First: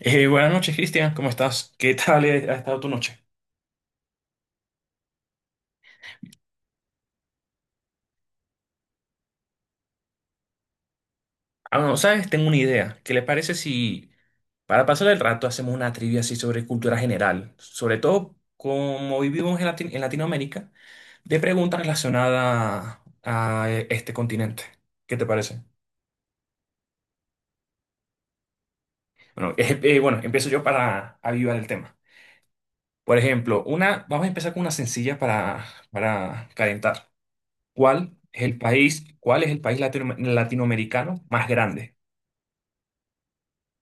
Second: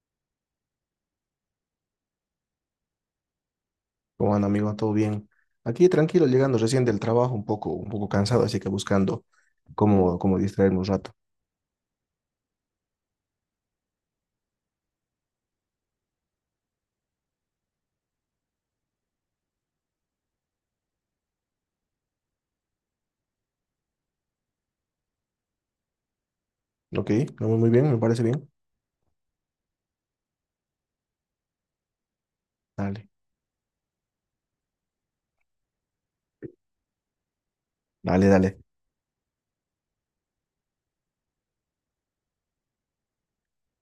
Buenas noches, Cristian, ¿cómo estás? ¿Qué tal ha estado tu noche? Como anda, amigo? ¿Todo bien? Aquí tranquilo, llegando recién del trabajo, un poco cansado, así que buscando cómo distraerme un rato. Ah, no, ¿sabes? Tengo una idea. ¿Qué le parece si para pasar el rato hacemos una trivia así sobre cultura general? Sobre todo como vivimos en, en Latinoamérica, de preguntas relacionadas a este continente. ¿Qué te parece? ¿Ok? ¿No? Muy muy bien, me parece bien. Bueno, bueno, empiezo yo para avivar el tema. Dale, Por ejemplo, vamos a empezar con una sencilla para calentar. ¿Cuál dale, es el dale. país, cuál es el país latinoamericano más grande?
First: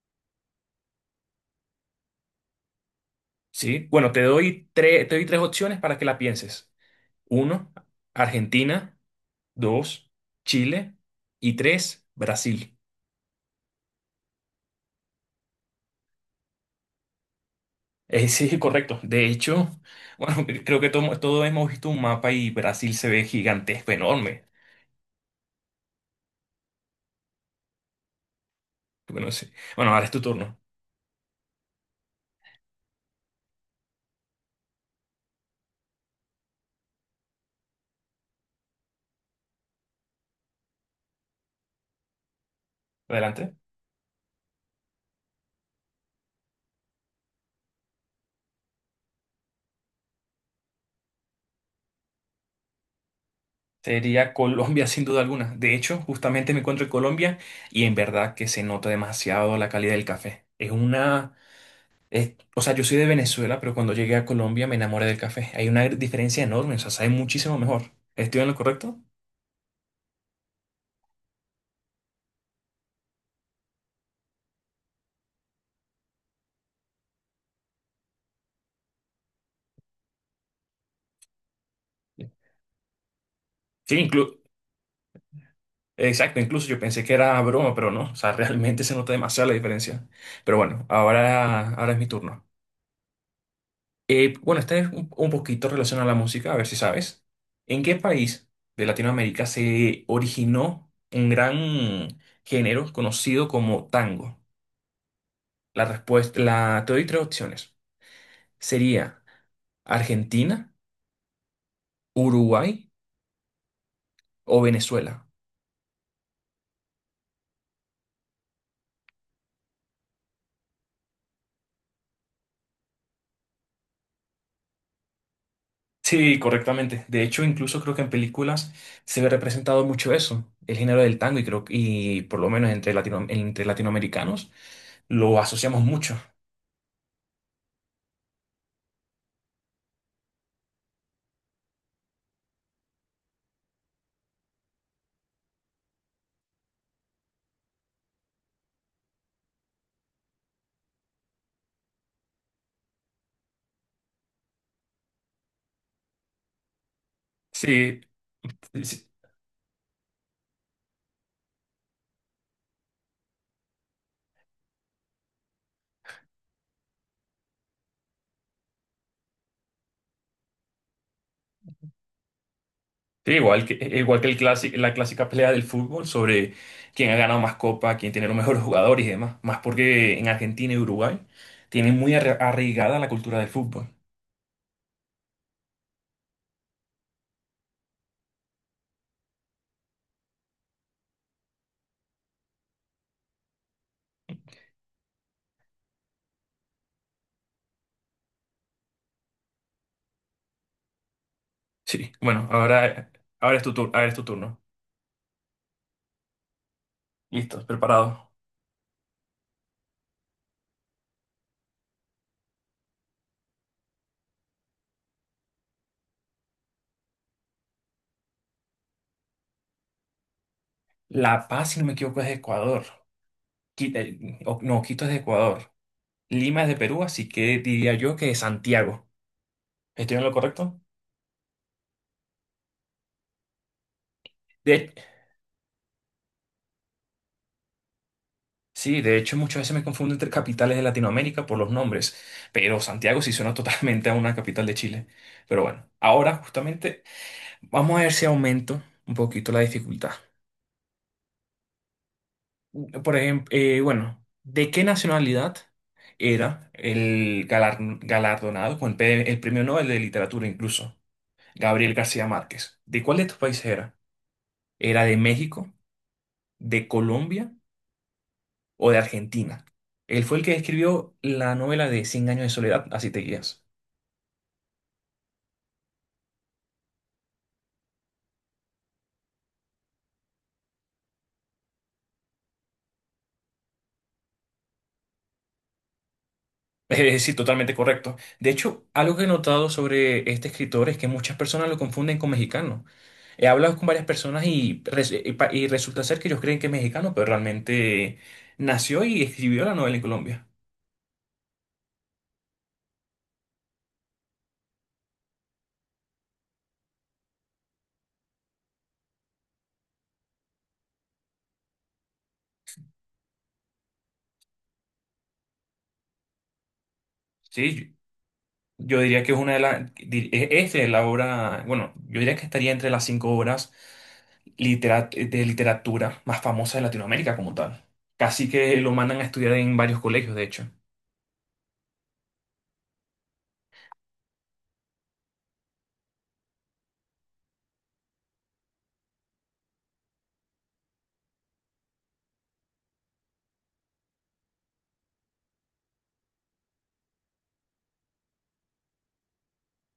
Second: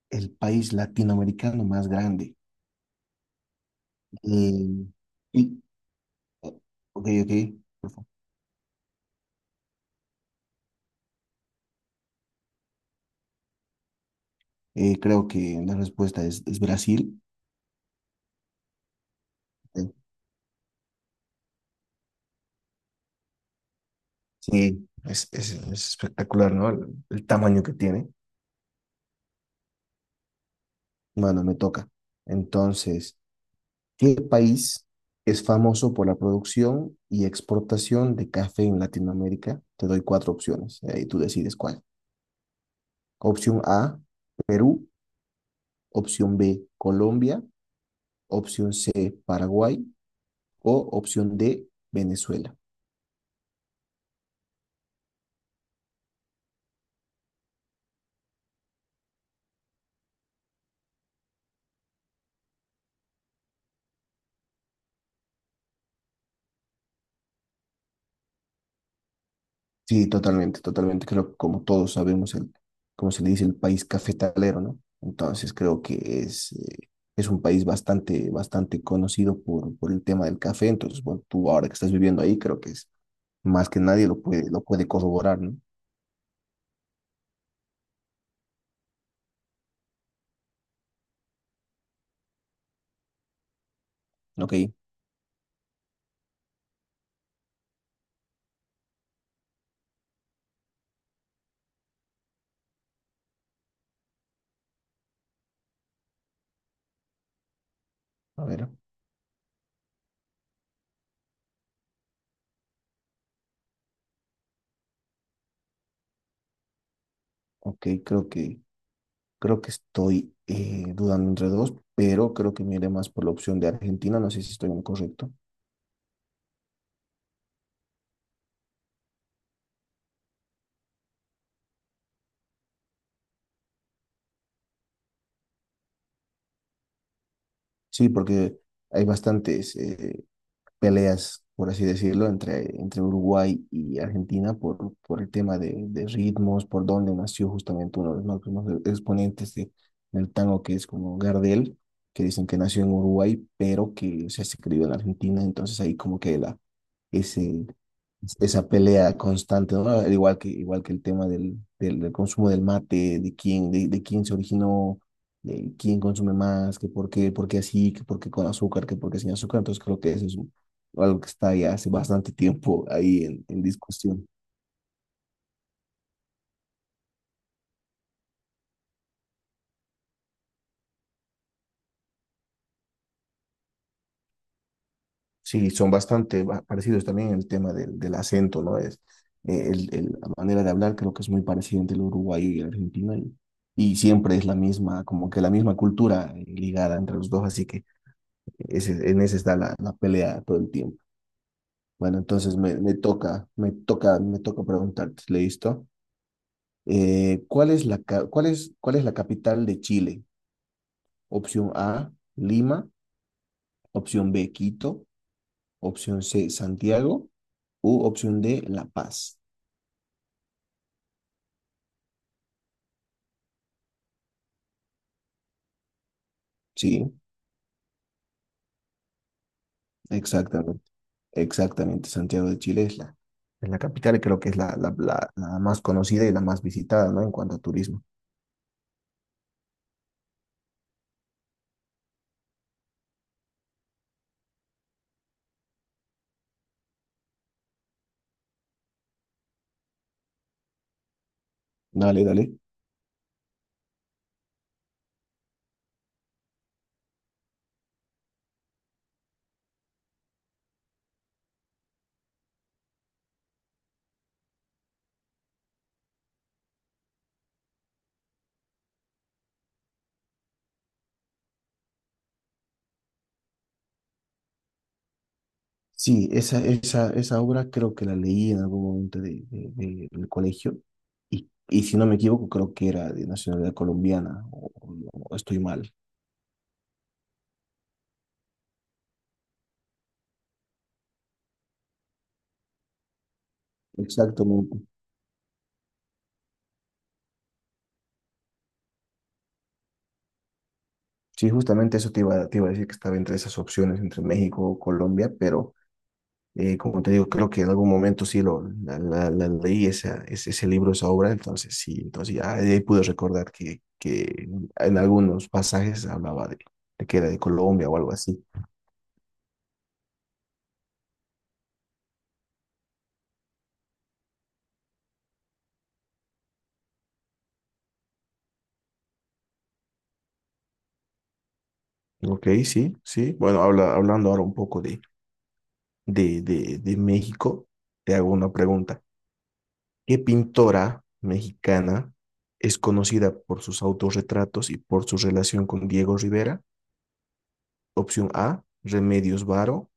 El país latinoamericano más grande. Sí, bueno, Eh, te doy tres y- opciones para que la pienses. ok, ok. Uno, Por favor. Argentina. Dos, Chile. Y tres, Brasil. Creo que la respuesta es Brasil. Sí, correcto. De hecho, Eh, bueno, creo que todos hemos visto un mapa y Brasil se ve gigantesco, enorme. Sí, es espectacular, ¿no? El tamaño que tiene. Bueno, sí. Bueno, ahora es tu turno. Bueno, me toca. Entonces, ¿qué país es famoso por la producción y exportación de café en Latinoamérica? Te doy cuatro opciones, y tú decides cuál. Adelante. Opción A, Perú. Opción B, Colombia. Opción C, Paraguay. O opción D, Venezuela. Sería Colombia sin duda alguna. De hecho, justamente me encuentro en Colombia y en verdad que se nota demasiado la calidad del café. Es una. O sea, yo soy de Venezuela, pero cuando llegué a Colombia me enamoré del café. Hay una diferencia enorme, o sea, sabe muchísimo mejor. ¿Estoy en lo correcto? Sí, totalmente, totalmente. Creo que como todos sabemos, el, como se le dice, el país cafetalero, ¿no? Entonces creo que es, eh, es un país bastante conocido por el tema del café. Entonces, bueno, tú ahora que estás viviendo ahí, creo que es más que Sí, nadie lo puede, lo puede corroborar, ¿no? exacto, incluso yo pensé que era broma, pero no, o sea, realmente se nota demasiado la diferencia. Pero bueno, ahora, ahora es mi turno. Ok, Bueno, esta es un poquito relacionada a la música, a ver si sabes. ¿En qué país de Latinoamérica se originó un gran género conocido como tango? La respuesta, la, te doy tres opciones. a ver, Sería Argentina. Uruguay o Venezuela. ok, creo que estoy dudando entre dos, pero creo que me iré más por la opción de Argentina, no sé si estoy en lo correcto. Sí, correctamente. De hecho, incluso creo que en películas se ve representado mucho eso, el género del tango, y creo y por lo menos entre entre latinoamericanos lo asociamos mucho. Sí, porque hay bastantes peleas, por así decirlo, entre Uruguay y Argentina por el tema de ritmos, por donde nació justamente uno de los máximos exponentes del tango, que es como Gardel, que dicen que nació en Uruguay, pero que se ha escrito en Argentina, entonces ahí como que la, ese, Sí, esa sí, sí. pelea constante, ¿no? Igual que el tema del consumo del mate, de quién, de quién se originó, de quién consume más, que por qué así, que por qué con azúcar, que por qué sin azúcar. Entonces creo que eso es o algo que está ya hace bastante tiempo ahí Sí, en igual que, e, igual que discusión. el la clásica pelea del fútbol sobre quién ha ganado más copa, quién tiene los mejores jugadores y demás. Más porque en Argentina y Uruguay tienen muy arraigada la cultura del fútbol. Sí, son bastante parecidos también en el tema del, del acento, ¿no? Es, el, la manera de hablar creo que es muy parecida entre el uruguayo y el argentino y siempre es la misma, como que la misma cultura ligada entre los dos, así que ese, en ese está la, la pelea todo el tiempo. Sí, Bueno, bueno, entonces me, me ahora, toca, ahora es tu me ahora es toca, tu me turno. toca preguntarte, ¿listo? Listo, ¿Cuál es la, preparado. Cuál es la capital de Chile? Opción A, Lima. Opción B, Quito. Opción C, Santiago. U opción D, La Paz. La Paz, si no me equivoco, es de Ecuador. Quito, no, Quito es de Ecuador. Lima es de Perú, Sí, así que diría yo que es Santiago. ¿Estoy en lo correcto? exactamente. Exactamente. Santiago de Chile es la capital y creo que es la, De, la, la más conocida y la más visitada, ¿no? En cuanto a turismo. sí, de hecho, muchas veces me confundo entre capitales de Latinoamérica por los nombres, pero Santiago sí suena totalmente a una capital de Chile. Pero bueno, ahora justamente vamos a ver si aumento un poquito la dificultad. Dale, dale. Por ejemplo, bueno, ¿de qué nacionalidad era el galardonado con el el premio Nobel de Literatura incluso? Gabriel García Márquez. ¿De cuál de estos países era? ¿Era de México, de Colombia o de Argentina? Él fue el que escribió la novela de Cien años de soledad, así te guías. Sí, esa obra creo que la leí en algún momento de, del colegio. Y si no me equivoco, creo que era de nacionalidad colombiana o, o estoy mal. Es decir, totalmente correcto. De hecho, algo que he notado sobre este escritor es que muchas personas lo confunden con mexicano. He hablado con varias personas Exactamente. Y resulta ser que ellos creen que es mexicano, pero realmente nació y escribió la novela en Colombia. Sí, justamente eso te iba a decir que estaba entre esas opciones, entre México o Colombia, pero como te digo, creo que en algún momento sí lo, la, la leí esa, ese libro, esa obra, entonces sí, entonces ya de ahí pude recordar que en algunos pasajes hablaba de que era de Colombia Sí, o algo así. yo diría que es una de las. Es la obra. Bueno, yo diría que estaría entre las cinco obras de literatura más famosas de Latinoamérica como tal. Casi que lo mandan a estudiar en varios colegios, de hecho. Ok, sí, sí. Bueno, habla, hablando ahora un poco de, de México, te hago una pregunta. ¿Qué pintora mexicana es conocida por sus autorretratos y por su relación con Diego Rivera? Opción A, Remedios Varo.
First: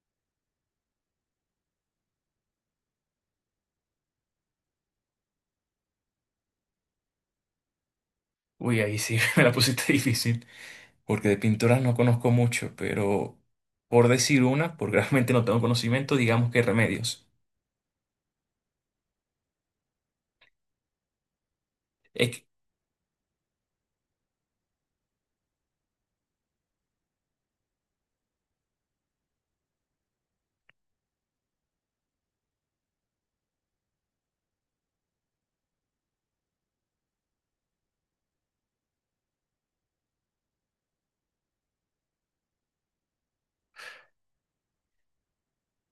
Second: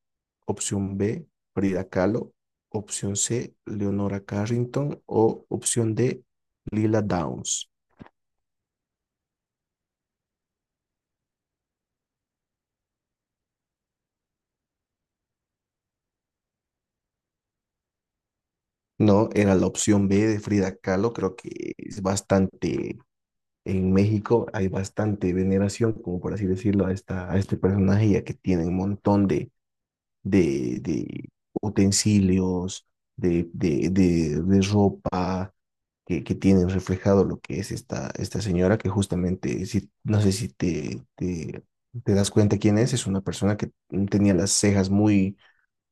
Opción B, Frida Kahlo. Opción C, Leonora Carrington. O opción D, Lila Downs. Uy, ahí sí me la pusiste difícil. Porque de pintoras no conozco mucho, pero por decir una, porque realmente no tengo conocimiento, digamos que Remedios. No, era la opción B de Frida Kahlo. Creo que es Es que- bastante, en México hay bastante veneración, como por así decirlo, a, esta, a este personaje, ya que tiene un montón de, de utensilios, de ropa, que tienen reflejado lo que es esta, esta señora, que justamente, si, no sé si te, te, te das cuenta quién es una persona que tenía las cejas muy,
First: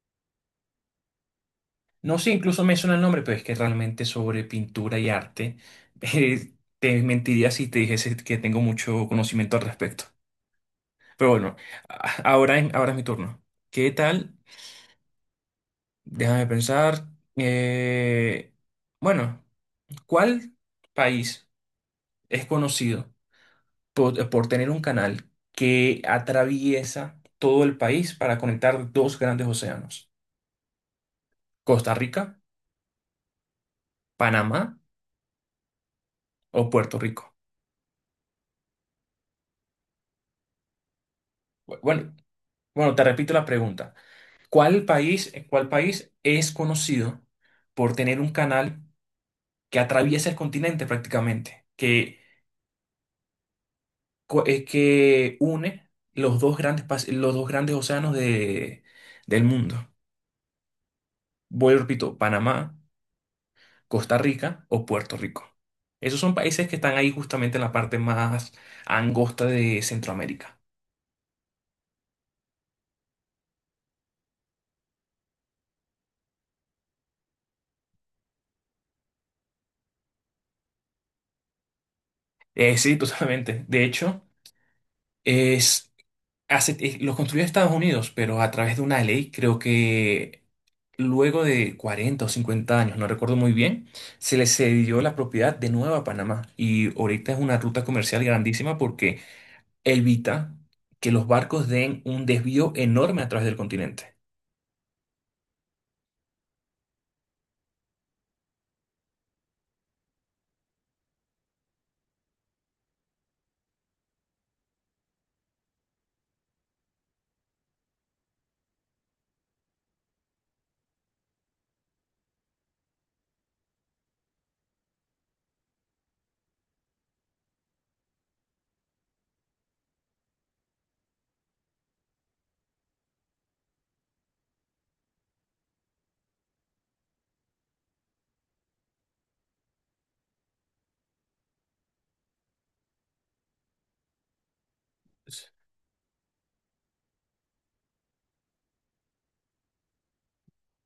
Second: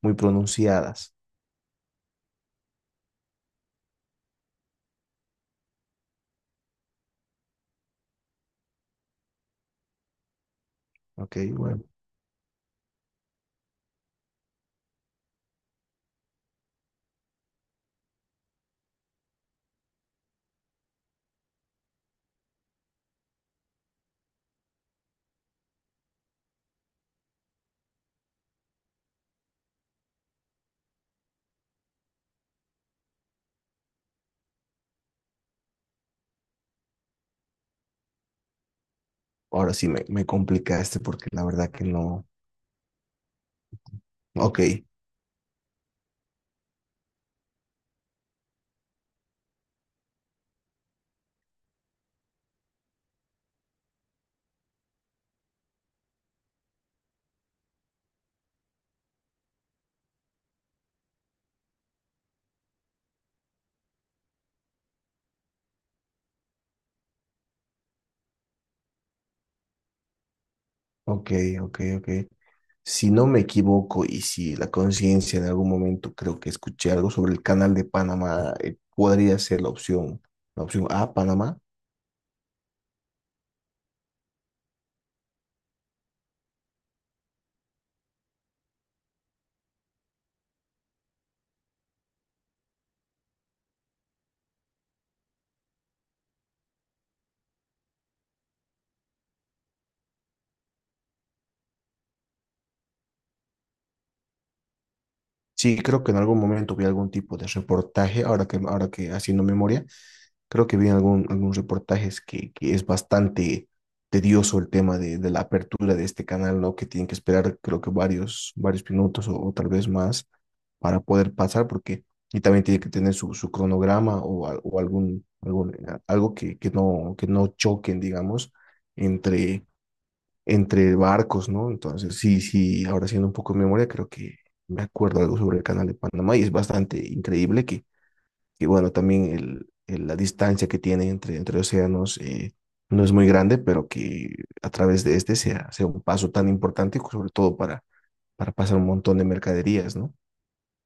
muy pronunciadas. no sé, incluso me suena el nombre, pero es que realmente sobre pintura y arte, eh, te mentiría si te dijese que tengo mucho conocimiento al respecto. Pero Ok, bueno, bueno, ahora es mi turno. ¿Qué tal? Déjame pensar. Eh, bueno, ¿cuál país es conocido por tener un canal que atraviesa todo el país para conectar dos grandes océanos? ¿Costa Rica, Panamá o Puerto Rico? ahora sí me complicaste porque la verdad que Bueno, no. bueno, te repito la pregunta. Ok, Cuál país es conocido por tener un canal que atraviesa el continente prácticamente? Que que une los dos grandes, los dos grandes océanos de, del mundo. Vuelvo, y repito, Panamá, Costa Rica o Puerto Rico. Esos son países que están ahí justamente en la parte más angosta de Centroamérica. ok, ok. Si no me equivoco y si la conciencia en algún momento creo que escuché algo sobre el canal de Panamá, podría ser la opción A, Panamá. Sí, totalmente. De hecho, es... los construyó Estados Unidos, pero a través de una ley, creo que luego de 40 o 50 años, no recuerdo muy bien, se le cedió la propiedad de nuevo a Panamá. Y ahorita es una ruta comercial grandísima porque evita que los barcos den un desvío enorme a través del continente. Sí, creo que en algún momento vi algún tipo de reportaje, ahora que haciendo memoria, creo que vi algún, algún reportaje es que es bastante tedioso el tema de la apertura de este canal, ¿no? Que tienen que esperar creo que varios minutos o tal vez más para poder pasar, porque y también tiene que tener su, su cronograma o, o algún, algún, algo que no choquen, digamos, entre entre barcos, ¿no? Entonces, sí, sí, ahora haciendo un poco de memoria, creo que me acuerdo algo sobre el canal de Panamá y es bastante increíble que bueno, también el, la distancia que tiene entre, entre océanos no es muy grande, pero que a través de este sea, sea un paso tan importante, sobre todo para pasar un montón de mercaderías, ¿no?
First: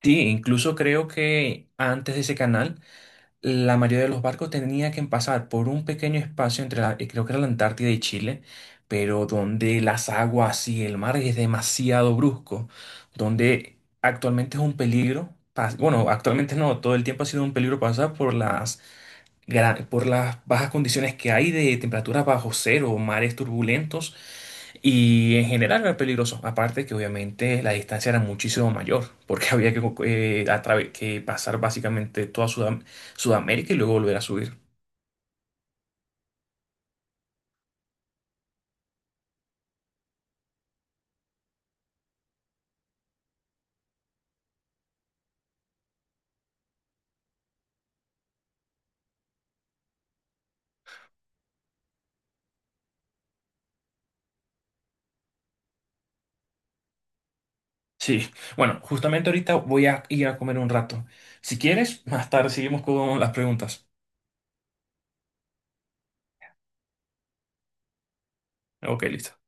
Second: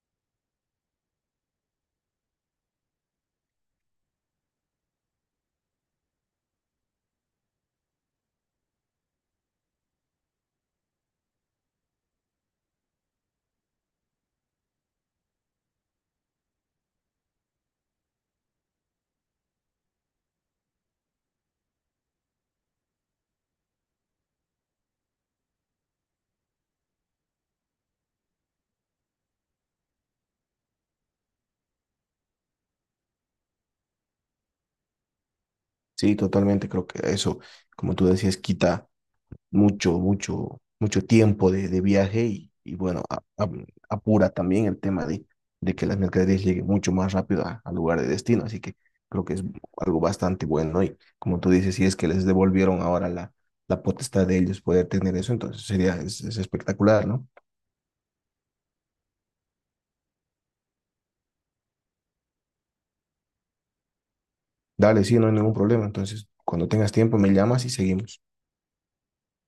Sí, incluso creo que antes de ese canal la mayoría de los barcos tenía que pasar por un pequeño espacio entre la, creo que era la Antártida y Chile, pero donde las aguas y el mar es demasiado brusco, donde actualmente es un peligro, bueno, actualmente no, todo el tiempo ha sido un peligro pasar por las por las bajas condiciones que hay de temperaturas bajo cero, mares turbulentos y en general era peligroso. Aparte que obviamente la distancia era muchísimo mayor porque había que, que pasar básicamente toda Sudamérica y luego volver a subir. Sí, totalmente, creo que eso, como tú decías, quita mucho, mucho, mucho tiempo de viaje y bueno, apura también el tema de que las mercaderías lleguen mucho más rápido al lugar de destino. Así que creo que es algo bastante bueno, ¿no? Y como tú dices, si es que les devolvieron ahora la, la potestad de ellos poder tener eso, entonces sería es espectacular, ¿no? Sí, bueno, justamente ahorita voy a ir a comer un rato. Si quieres, más tarde seguimos con las preguntas. Dale, sí, no hay ningún problema. Entonces, cuando tengas tiempo, me llamas y seguimos. Ok, listo.